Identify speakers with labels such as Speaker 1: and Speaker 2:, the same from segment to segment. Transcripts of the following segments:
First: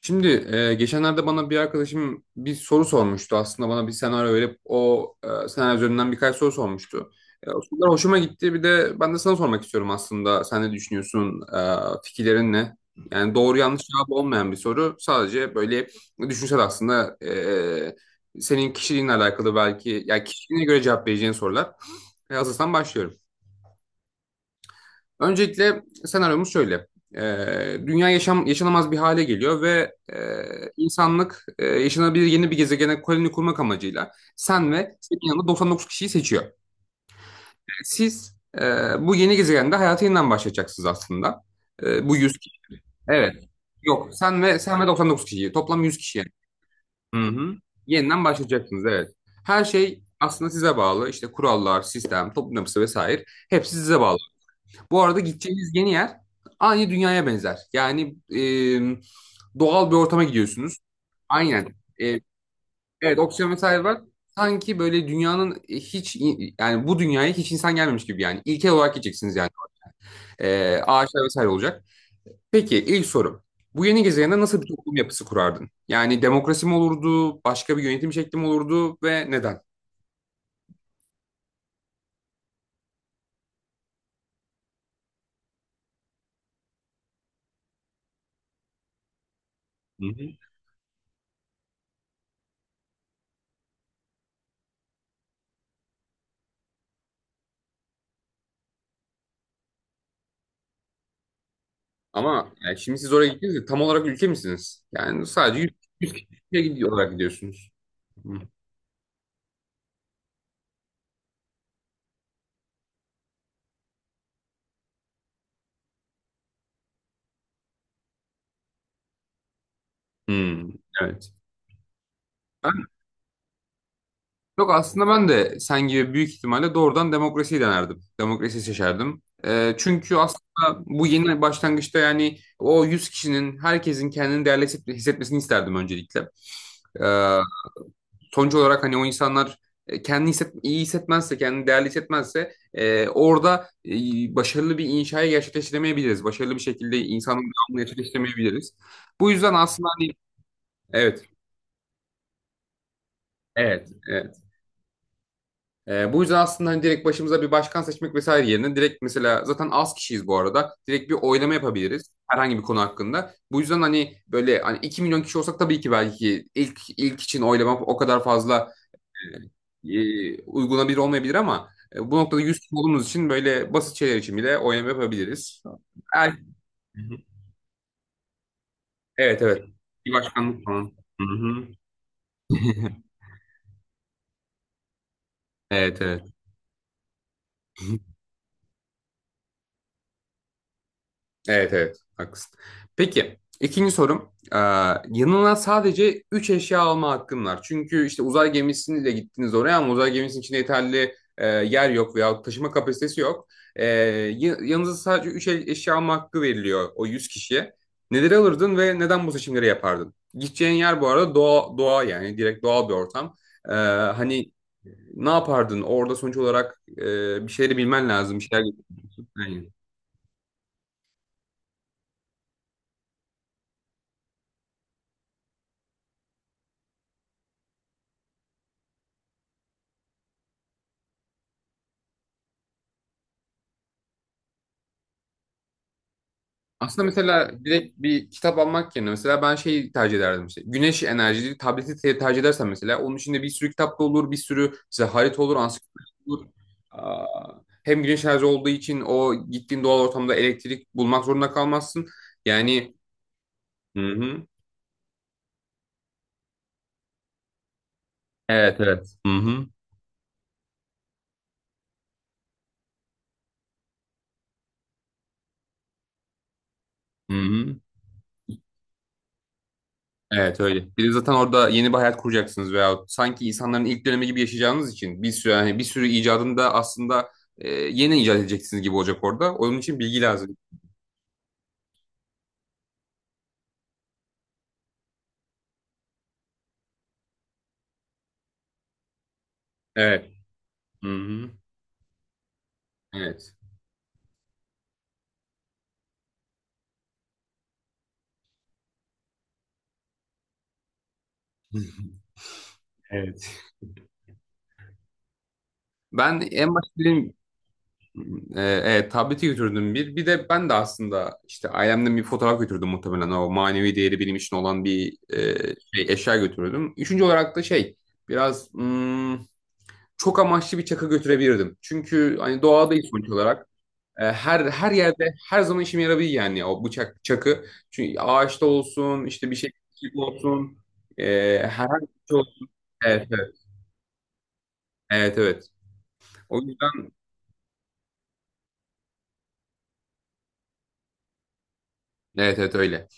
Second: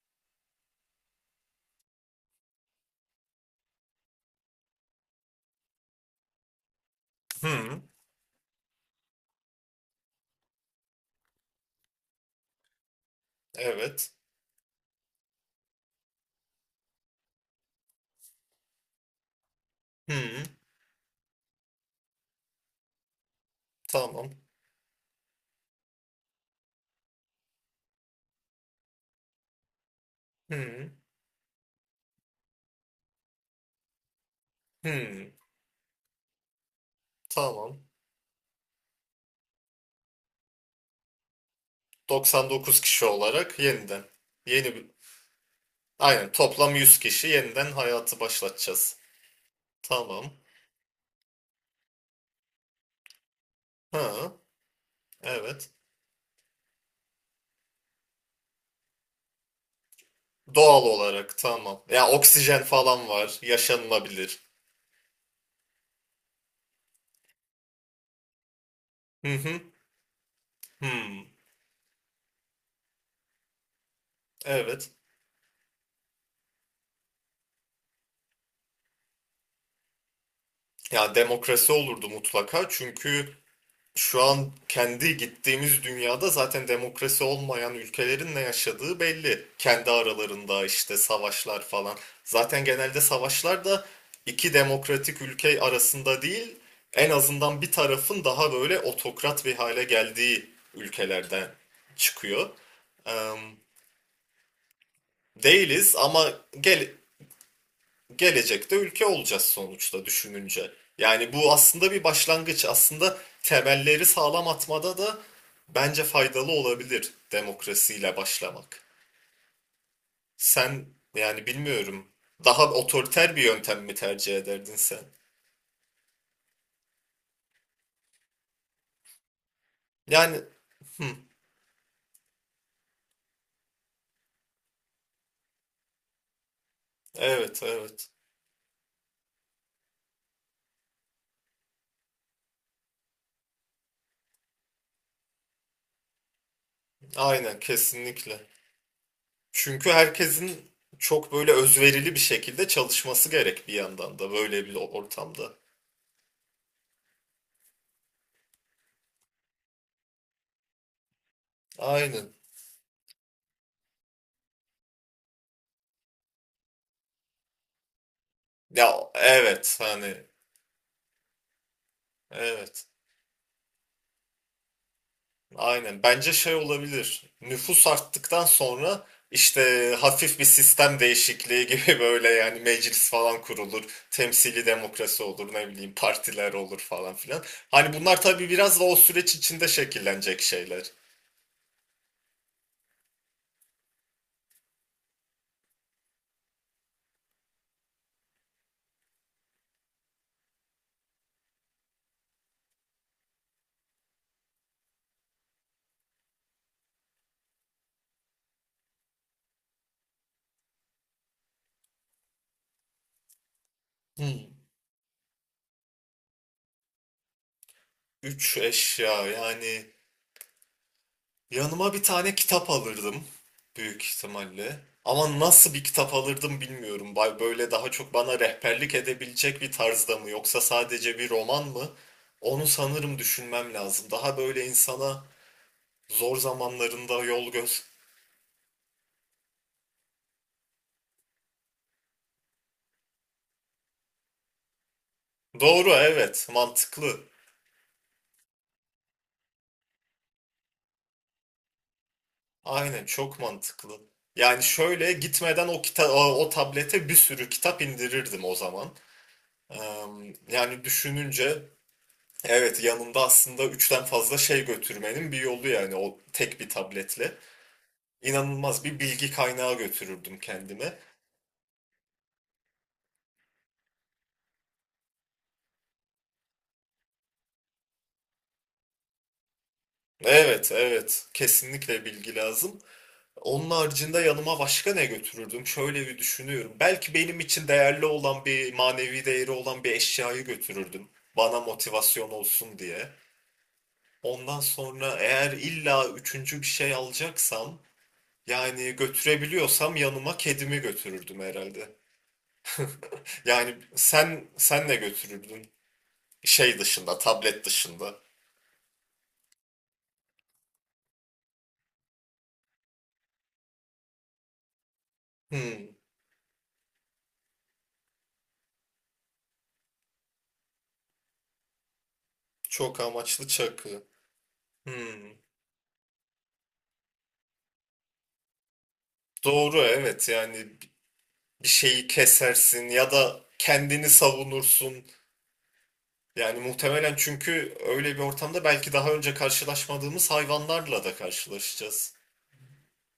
Speaker 1: Şimdi geçenlerde bana bir arkadaşım bir soru sormuştu. Aslında bana bir senaryo verip o senaryo üzerinden birkaç soru sormuştu. O
Speaker 2: Hı,
Speaker 1: sorular hoşuma gitti. Bir de ben de sana sormak istiyorum aslında. Sen ne düşünüyorsun? Fikirlerin ne? Yani doğru yanlış cevap
Speaker 2: evet.
Speaker 1: olmayan bir soru. Sadece böyle düşünsel aslında, senin kişiliğinle alakalı belki, ya yani
Speaker 2: Hı,
Speaker 1: kişiliğine göre cevap vereceğin sorular. Hazırsan başlıyorum.
Speaker 2: tamam.
Speaker 1: Öncelikle senaryomuz şöyle. Dünya yaşam, yaşanamaz bir hale geliyor ve
Speaker 2: Hı,
Speaker 1: insanlık yaşanabilir yeni bir gezegene koloni kurmak amacıyla sen ve senin
Speaker 2: hı,
Speaker 1: yanında 99 kişiyi seçiyor.
Speaker 2: tamam.
Speaker 1: Siz e, bu yeni gezegende hayata yeniden başlayacaksınız aslında. Bu 100 kişi.
Speaker 2: 99 kişi
Speaker 1: Evet.
Speaker 2: olarak yeniden.
Speaker 1: Yok, sen ve
Speaker 2: Yeni bir...
Speaker 1: 99 kişi. Toplam 100 kişi yani.
Speaker 2: Aynen, toplam 100 kişi
Speaker 1: Hı hı.
Speaker 2: yeniden hayatı
Speaker 1: Yeniden başlayacaksınız,
Speaker 2: başlatacağız.
Speaker 1: evet. Her şey
Speaker 2: Tamam.
Speaker 1: aslında size bağlı. İşte kurallar, sistem, toplum yapısı vesaire. Hepsi size bağlı.
Speaker 2: Hı,
Speaker 1: Bu arada gideceğiniz
Speaker 2: evet.
Speaker 1: yeni yer aynı dünyaya benzer. Yani e, doğal bir ortama gidiyorsunuz.
Speaker 2: Doğal olarak
Speaker 1: Aynen.
Speaker 2: tamam. Ya,
Speaker 1: E,
Speaker 2: oksijen falan
Speaker 1: evet,
Speaker 2: var.
Speaker 1: oksijen vesaire var.
Speaker 2: Yaşanılabilir.
Speaker 1: Sanki böyle dünyanın hiç, yani bu dünyaya hiç insan gelmemiş gibi yani. İlkel olarak
Speaker 2: Hı
Speaker 1: gideceksiniz yani.
Speaker 2: hı. Hı,
Speaker 1: Ağaçlar vesaire olacak. Peki, ilk sorum: Bu yeni gezegende nasıl bir
Speaker 2: evet.
Speaker 1: toplum yapısı kurardın? Yani demokrasi mi olurdu, başka bir yönetim şekli mi olurdu ve neden?
Speaker 2: Ya demokrasi olurdu mutlaka, çünkü şu an kendi gittiğimiz dünyada zaten demokrasi olmayan ülkelerin ne yaşadığı belli. Kendi
Speaker 1: Hı hı.
Speaker 2: aralarında işte savaşlar falan. Zaten genelde savaşlar da iki demokratik ülke arasında değil, en azından bir tarafın daha böyle otokrat bir hale geldiği ülkelerden çıkıyor.
Speaker 1: Ama yani şimdi siz oraya
Speaker 2: Em,
Speaker 1: gittiniz de tam olarak ülke misiniz? Yani sadece 100,
Speaker 2: Değiliz
Speaker 1: 100
Speaker 2: ama
Speaker 1: kişiye
Speaker 2: gel
Speaker 1: gidiyor olarak gidiyorsunuz.
Speaker 2: gelecekte ülke olacağız sonuçta, düşününce. Yani bu aslında bir başlangıç. Aslında temelleri sağlam atmada da bence faydalı olabilir demokrasiyle başlamak.
Speaker 1: Hmm,
Speaker 2: Sen,
Speaker 1: evet.
Speaker 2: yani bilmiyorum, daha
Speaker 1: Ben,
Speaker 2: otoriter bir yöntem mi tercih
Speaker 1: Yok,
Speaker 2: ederdin sen?
Speaker 1: aslında ben de sen gibi büyük ihtimalle doğrudan demokrasiyi denerdim. Demokrasiyi seçerdim. Çünkü
Speaker 2: Yani
Speaker 1: aslında bu yeni başlangıçta, yani o 100 kişinin, herkesin, kendini değerli hissetmesini isterdim öncelikle. Ee,
Speaker 2: evet, evet,
Speaker 1: Sonuç olarak hani o insanlar kendini iyi hissetmezse, kendini değerli hissetmezse, orada başarılı bir inşayı gerçekleştiremeyebiliriz. Başarılı bir şekilde insanın
Speaker 2: aynen,
Speaker 1: devamını
Speaker 2: kesinlikle.
Speaker 1: gerçekleştiremeyebiliriz. Bu yüzden aslında
Speaker 2: Çünkü
Speaker 1: hani
Speaker 2: herkesin
Speaker 1: evet,
Speaker 2: çok böyle özverili bir şekilde çalışması gerek bir
Speaker 1: evet,
Speaker 2: yandan da
Speaker 1: evet.
Speaker 2: böyle bir ortamda.
Speaker 1: Bu yüzden aslında hani direkt başımıza bir başkan seçmek vesaire yerine, direkt mesela, zaten az kişiyiz bu arada. Direkt bir oylama yapabiliriz
Speaker 2: Aynen.
Speaker 1: herhangi bir konu hakkında. Bu yüzden hani böyle, hani 2 milyon kişi olsak tabii ki belki ilk için oylama o kadar fazla
Speaker 2: Ya evet, hani
Speaker 1: uygulanabilir olmayabilir ama bu noktada 100 kişi
Speaker 2: evet.
Speaker 1: olduğumuz için böyle basit şeyler için bile oylama yapabiliriz.
Speaker 2: Aynen. Bence
Speaker 1: Er-
Speaker 2: şey olabilir. Nüfus arttıktan sonra
Speaker 1: Evet, evet.
Speaker 2: işte
Speaker 1: Bir
Speaker 2: hafif bir
Speaker 1: başkanlık falan.
Speaker 2: sistem
Speaker 1: Hı
Speaker 2: değişikliği
Speaker 1: hı.
Speaker 2: gibi böyle yani meclis falan kurulur. Temsili demokrasi olur, ne bileyim
Speaker 1: Evet evet.
Speaker 2: partiler olur falan filan. Hani bunlar tabii biraz da o süreç içinde şekillenecek şeyler.
Speaker 1: Evet evet, haklısın. Peki, ikinci sorum. Yanına sadece 3 eşya alma hakkın var. Çünkü işte uzay gemisiyle gittiniz oraya ama uzay gemisinin içinde yeterli yer yok veya taşıma kapasitesi yok. Yanınıza sadece 3 eşya alma hakkı veriliyor o 100 kişiye. Neleri alırdın ve neden bu seçimleri yapardın? Gideceğin yer bu arada doğa, doğa, yani direkt doğal bir ortam. Ee, Hani
Speaker 2: Hmm.
Speaker 1: ne yapardın? Orada sonuç olarak bir şeyleri bilmen lazım. Bir
Speaker 2: Üç
Speaker 1: şeyler...
Speaker 2: eşya yani. Yanıma bir tane kitap alırdım büyük ihtimalle. Ama nasıl bir kitap alırdım bilmiyorum. Böyle daha çok bana rehberlik edebilecek bir tarzda mı, yoksa sadece bir roman mı? Onu sanırım düşünmem lazım. Daha böyle insana zor
Speaker 1: Aslında
Speaker 2: zamanlarında
Speaker 1: mesela
Speaker 2: yol göz.
Speaker 1: direkt bir kitap almak yerine mesela ben şeyi tercih ederdim işte. Güneş enerjili tableti tercih edersen, mesela onun içinde bir sürü kitap da olur, bir sürü işte harita olur,
Speaker 2: Doğru,
Speaker 1: ansiklopedi olur.
Speaker 2: evet, mantıklı.
Speaker 1: Aa, Hem güneş enerji olduğu için o gittiğin doğal ortamda elektrik bulmak zorunda kalmazsın. Yani
Speaker 2: Aynen, çok
Speaker 1: hı
Speaker 2: mantıklı.
Speaker 1: hı.
Speaker 2: Yani şöyle, gitmeden o tablete bir sürü kitap indirirdim o
Speaker 1: Evet
Speaker 2: zaman.
Speaker 1: evet. Hı hı.
Speaker 2: Eee, Yani düşününce, evet, yanında aslında üçten fazla şey götürmenin bir yolu, yani o tek bir
Speaker 1: Hı
Speaker 2: tabletle.
Speaker 1: hı.
Speaker 2: İnanılmaz bir bilgi kaynağı götürürdüm
Speaker 1: Evet öyle.
Speaker 2: kendime.
Speaker 1: Bir de zaten orada yeni bir hayat kuracaksınız veya sanki insanların ilk dönemi gibi yaşayacağınız için bir sürü, yani bir sürü icadını da aslında yeni icat edeceksiniz gibi olacak orada. Onun için bilgi lazım.
Speaker 2: Evet, evet, kesinlikle bilgi lazım. Onun haricinde yanıma başka ne götürürdüm? Şöyle bir düşünüyorum. Belki benim için değerli olan, bir manevi değeri olan bir
Speaker 1: Evet.
Speaker 2: eşyayı götürürdüm.
Speaker 1: Hı-hı.
Speaker 2: Bana motivasyon olsun diye.
Speaker 1: Evet.
Speaker 2: Ondan sonra, eğer illa üçüncü bir şey alacaksam, yani götürebiliyorsam, yanıma kedimi götürürdüm herhalde.
Speaker 1: Evet.
Speaker 2: Yani sen ne götürürdün?
Speaker 1: Ben en
Speaker 2: Şey
Speaker 1: başta
Speaker 2: dışında,
Speaker 1: dedim,
Speaker 2: tablet dışında.
Speaker 1: evet, tableti götürdüm bir. Bir de ben de aslında işte ailemden bir fotoğraf götürdüm muhtemelen. O manevi değeri benim için olan bir
Speaker 2: Hmm,
Speaker 1: eşya götürürdüm. Üçüncü olarak da biraz hmm, çok amaçlı bir çakı götürebilirdim. Çünkü hani
Speaker 2: Çok
Speaker 1: doğadayız sonuç
Speaker 2: amaçlı
Speaker 1: olarak.
Speaker 2: çakı.
Speaker 1: Her
Speaker 2: Hmm,
Speaker 1: yerde her zaman işime yarabilir, yani o bıçak çakı. Çünkü ağaçta olsun, işte bir şey
Speaker 2: doğru, evet, yani
Speaker 1: olsun. E,
Speaker 2: bir
Speaker 1: Herhangi
Speaker 2: şeyi
Speaker 1: bir şey olsun.
Speaker 2: kesersin ya
Speaker 1: Evet
Speaker 2: da
Speaker 1: evet.
Speaker 2: kendini savunursun.
Speaker 1: Evet evet. O
Speaker 2: Yani
Speaker 1: yüzden
Speaker 2: muhtemelen, çünkü öyle bir ortamda belki daha önce karşılaşmadığımız hayvanlarla da karşılaşacağız.
Speaker 1: evet evet öyle.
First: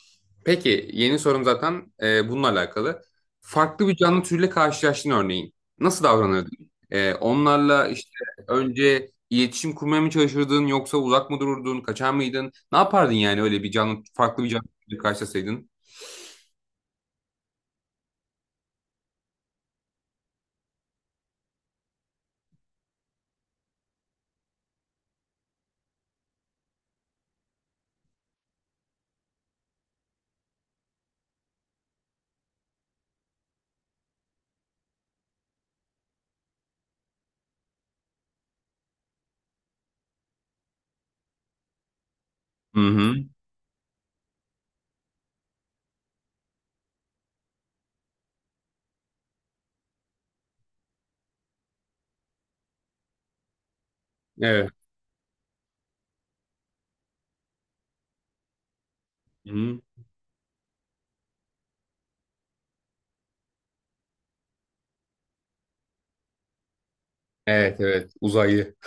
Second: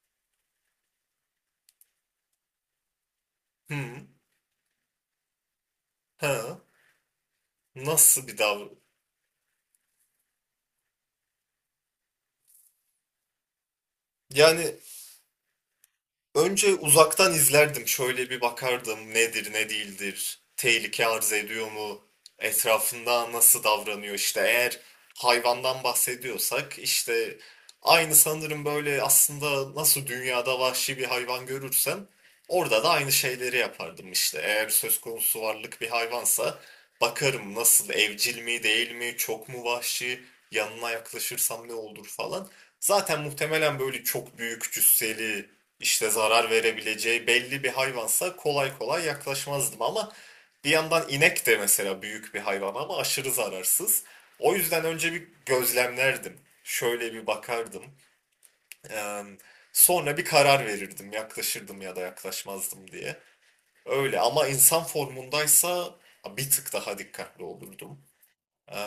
Speaker 1: Peki, yeni sorum zaten bununla alakalı. Farklı bir
Speaker 2: Hmm,
Speaker 1: canlı türüyle karşılaştın örneğin. Nasıl
Speaker 2: ha,
Speaker 1: davranırdın? Onlarla işte
Speaker 2: nasıl bir davranış.
Speaker 1: önce iletişim kurmaya mı çalışırdın yoksa uzak mı dururdun? Kaçar mıydın? Ne yapardın yani öyle bir canlı, farklı bir canlı
Speaker 2: Yani
Speaker 1: türüyle karşılaşsaydın?
Speaker 2: önce uzaktan izlerdim. Şöyle bir bakardım, nedir ne değildir. Tehlike arz ediyor mu? Etrafında nasıl davranıyor işte. Eğer hayvandan bahsediyorsak işte aynı, sanırım böyle aslında, nasıl dünyada vahşi bir hayvan görürsem orada da aynı şeyleri yapardım işte. Eğer söz konusu varlık bir hayvansa bakarım, nasıl, evcil mi değil mi, çok mu vahşi, yanına yaklaşırsam ne olur falan.
Speaker 1: Hı hı.
Speaker 2: Zaten muhtemelen böyle çok büyük cüsseli, işte zarar verebileceği belli bir hayvansa kolay kolay yaklaşmazdım ama bir yandan inek de mesela büyük bir hayvan ama aşırı zararsız. O
Speaker 1: Evet.
Speaker 2: yüzden önce bir gözlemlerdim. Şöyle bir bakardım. Eee,
Speaker 1: Hı hı.
Speaker 2: Sonra bir karar verirdim, yaklaşırdım ya da yaklaşmazdım diye. Öyle, ama insan formundaysa bir tık daha dikkatli
Speaker 1: Evet
Speaker 2: olurdum.
Speaker 1: evet, uzaylı.
Speaker 2: Eee,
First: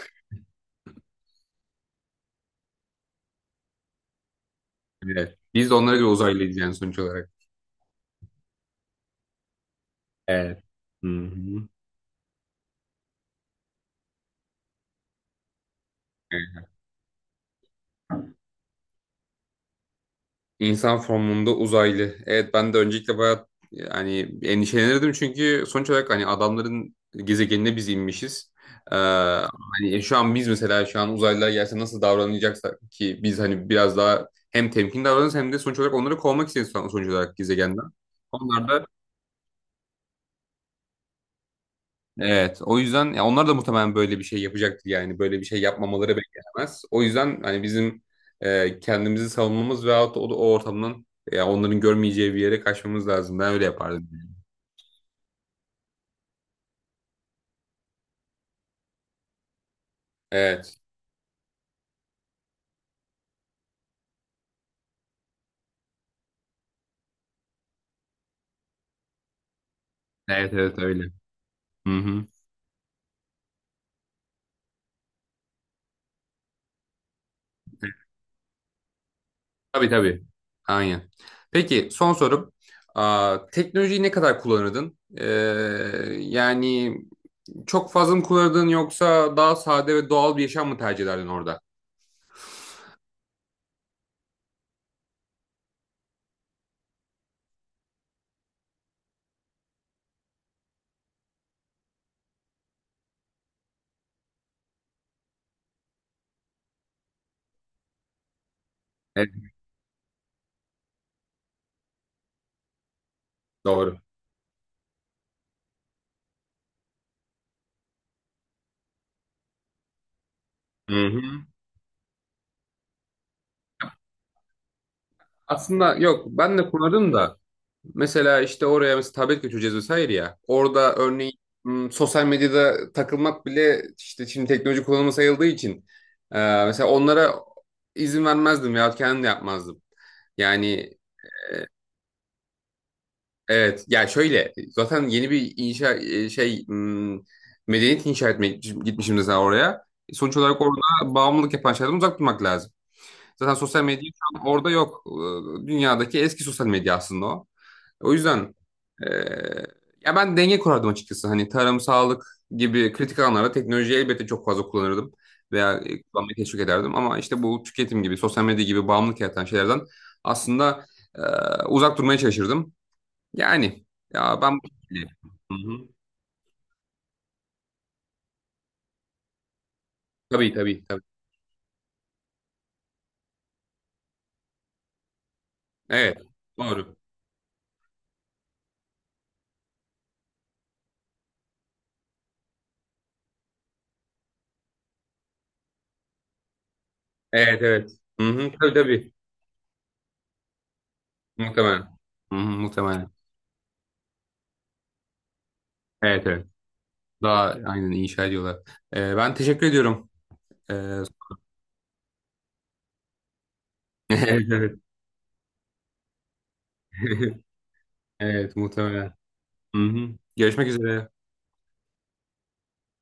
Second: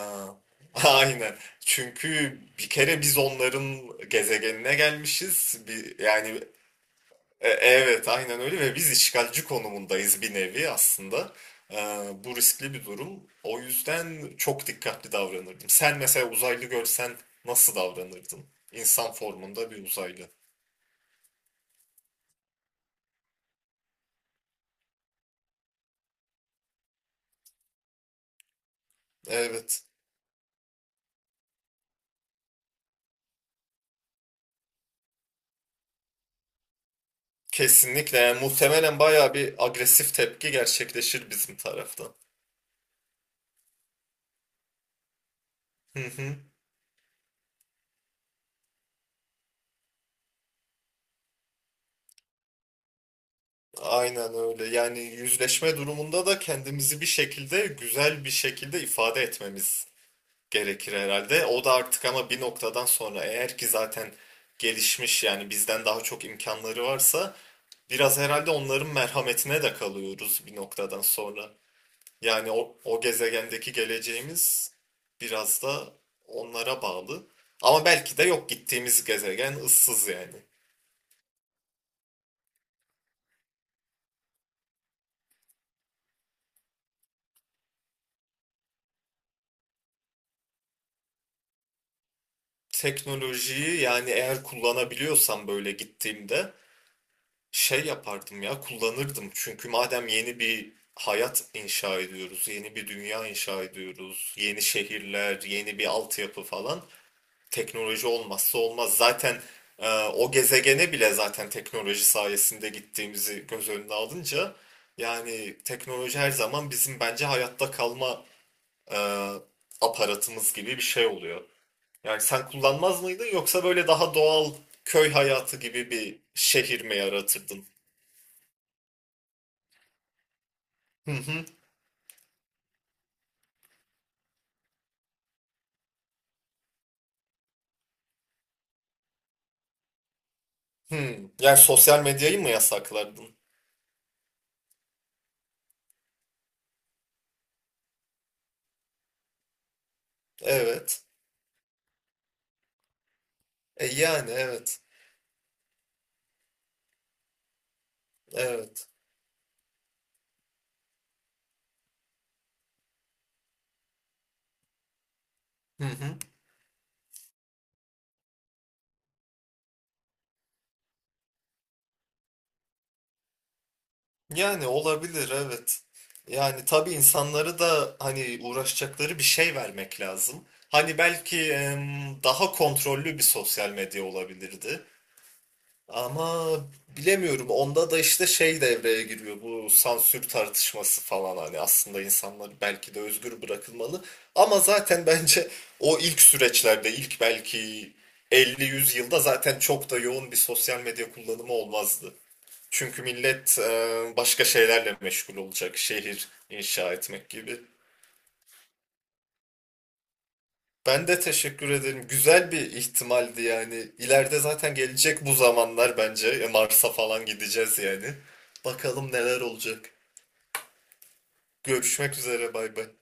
Speaker 2: aynen. Çünkü bir kere biz onların gezegenine
Speaker 1: Evet.
Speaker 2: gelmişiz.
Speaker 1: Biz de onlara
Speaker 2: Bir,
Speaker 1: göre
Speaker 2: yani
Speaker 1: uzaylıyız yani sonuç olarak.
Speaker 2: evet, aynen öyle, ve biz işgalci konumundayız bir
Speaker 1: Evet.
Speaker 2: nevi
Speaker 1: Hı
Speaker 2: aslında.
Speaker 1: hı.
Speaker 2: E, Bu riskli bir durum. O yüzden çok dikkatli davranırdım. Sen mesela uzaylı görsen nasıl davranırdın? İnsan formunda bir uzaylı.
Speaker 1: İnsan formunda uzaylı. Evet, ben de öncelikle bayağı, yani endişelenirdim çünkü sonuç olarak hani adamların gezegenine biz inmişiz.
Speaker 2: Evet,
Speaker 1: Hani, şu an uzaylılar gelse nasıl davranacaksak, ki biz hani biraz daha hem temkin davranırız hem de sonuç olarak onları kovmak istiyoruz sonuç olarak gezegenden.
Speaker 2: kesinlikle. Yani
Speaker 1: Onlar da
Speaker 2: muhtemelen bayağı bir agresif tepki gerçekleşir bizim taraftan.
Speaker 1: Evet, o yüzden ya onlar da muhtemelen böyle bir şey yapacaktır, yani böyle bir şey
Speaker 2: Hı
Speaker 1: yapmamaları
Speaker 2: hı.
Speaker 1: beklenemez. O yüzden hani bizim kendimizi savunmamız veyahut da o ortamdan, ya onların görmeyeceği bir yere kaçmamız lazım. Ben öyle yapardım.
Speaker 2: Aynen öyle. Yani yüzleşme durumunda da kendimizi bir şekilde, güzel bir şekilde ifade etmemiz
Speaker 1: Evet,
Speaker 2: gerekir herhalde. O da artık, ama bir noktadan sonra eğer ki zaten gelişmiş, yani bizden daha çok imkanları varsa biraz herhalde onların merhametine de kalıyoruz
Speaker 1: evet,
Speaker 2: bir
Speaker 1: evet
Speaker 2: noktadan
Speaker 1: öyle.
Speaker 2: sonra.
Speaker 1: Hı hı.
Speaker 2: Yani o gezegendeki geleceğimiz biraz da onlara bağlı. Ama belki de yok, gittiğimiz gezegen
Speaker 1: Tabii
Speaker 2: ıssız
Speaker 1: tabii.
Speaker 2: yani.
Speaker 1: Aynen. Peki, son sorum. Teknolojiyi ne kadar kullanırdın? Yani çok fazla mı kullanırdın yoksa daha sade ve doğal bir yaşam mı tercih ederdin orada?
Speaker 2: Teknolojiyi, yani eğer kullanabiliyorsam böyle gittiğimde, şey yapardım ya, kullanırdım, çünkü madem yeni bir hayat inşa ediyoruz, yeni bir dünya inşa ediyoruz, yeni şehirler, yeni bir altyapı falan, teknoloji olmazsa olmaz.
Speaker 1: Evet,
Speaker 2: Zaten o gezegene bile zaten teknoloji sayesinde gittiğimizi göz önüne
Speaker 1: doğru.
Speaker 2: alınca, yani teknoloji her zaman bizim bence hayatta kalma e, aparatımız gibi bir
Speaker 1: Hı
Speaker 2: şey
Speaker 1: hı.
Speaker 2: oluyor. Yani sen kullanmaz mıydın, yoksa böyle daha doğal köy hayatı gibi
Speaker 1: Aslında
Speaker 2: bir
Speaker 1: yok, ben de
Speaker 2: şehir mi
Speaker 1: kurarım da,
Speaker 2: yaratırdın?
Speaker 1: mesela işte oraya mesela tablet götüreceğiz vesaire ya. Orada örneğin sosyal medyada takılmak bile işte şimdi teknoloji kullanımı sayıldığı için e, mesela onlara izin vermezdim veyahut kendim de yapmazdım. Yani
Speaker 2: Yani sosyal medyayı mı yasaklardın?
Speaker 1: evet, ya şöyle, zaten yeni bir inşa e, şey m, medeniyet inşa etmeye gitmişim mesela oraya. Sonuç olarak orada
Speaker 2: Evet.
Speaker 1: bağımlılık yapan şeylerden uzak durmak lazım. Zaten sosyal medya
Speaker 2: Yani
Speaker 1: şu an orada
Speaker 2: evet.
Speaker 1: yok. Dünyadaki eski sosyal medya aslında o. O yüzden
Speaker 2: Evet.
Speaker 1: e, ya ben denge kurardım açıkçası. Hani tarım, sağlık gibi kritik alanlarda teknolojiyi elbette çok fazla kullanırdım veya
Speaker 2: Hı hı.
Speaker 1: kullanmayı teşvik ederdim. Ama işte bu tüketim gibi, sosyal medya gibi bağımlılık yaratan şeylerden aslında e, uzak durmaya çalışırdım. Yani ya ben
Speaker 2: Yani olabilir,
Speaker 1: Hı-hı.
Speaker 2: evet. Yani tabii insanları da hani uğraşacakları bir şey vermek lazım.
Speaker 1: Tabii tabii
Speaker 2: Hani
Speaker 1: tabii.
Speaker 2: belki daha kontrollü bir sosyal medya olabilirdi.
Speaker 1: Evet.
Speaker 2: Ama
Speaker 1: Doğru.
Speaker 2: bilemiyorum. Onda da işte şey devreye giriyor. Bu sansür tartışması falan, hani aslında insanlar belki de özgür bırakılmalı. Ama zaten bence o ilk süreçlerde, ilk
Speaker 1: Evet evet.
Speaker 2: belki
Speaker 1: Hı-hı. Tabii
Speaker 2: 50-100
Speaker 1: tabii.
Speaker 2: yılda zaten çok da yoğun bir sosyal medya kullanımı
Speaker 1: Muhtemelen.
Speaker 2: olmazdı.
Speaker 1: Hı-hı,
Speaker 2: Çünkü
Speaker 1: muhtemelen.
Speaker 2: millet başka şeylerle meşgul olacak.
Speaker 1: Evet
Speaker 2: Şehir
Speaker 1: evet.
Speaker 2: inşa etmek
Speaker 1: Daha
Speaker 2: gibi.
Speaker 1: aynen, inşa ediyorlar. Ben teşekkür ediyorum. E,
Speaker 2: Ben de teşekkür ederim. Güzel bir ihtimaldi yani. İleride
Speaker 1: evet evet.
Speaker 2: zaten gelecek bu zamanlar bence. Mars'a falan gideceğiz yani.
Speaker 1: Evet
Speaker 2: Bakalım
Speaker 1: muhtemelen.
Speaker 2: neler
Speaker 1: Hı
Speaker 2: olacak.
Speaker 1: hı. Görüşmek üzere.
Speaker 2: Görüşmek üzere, bay bay.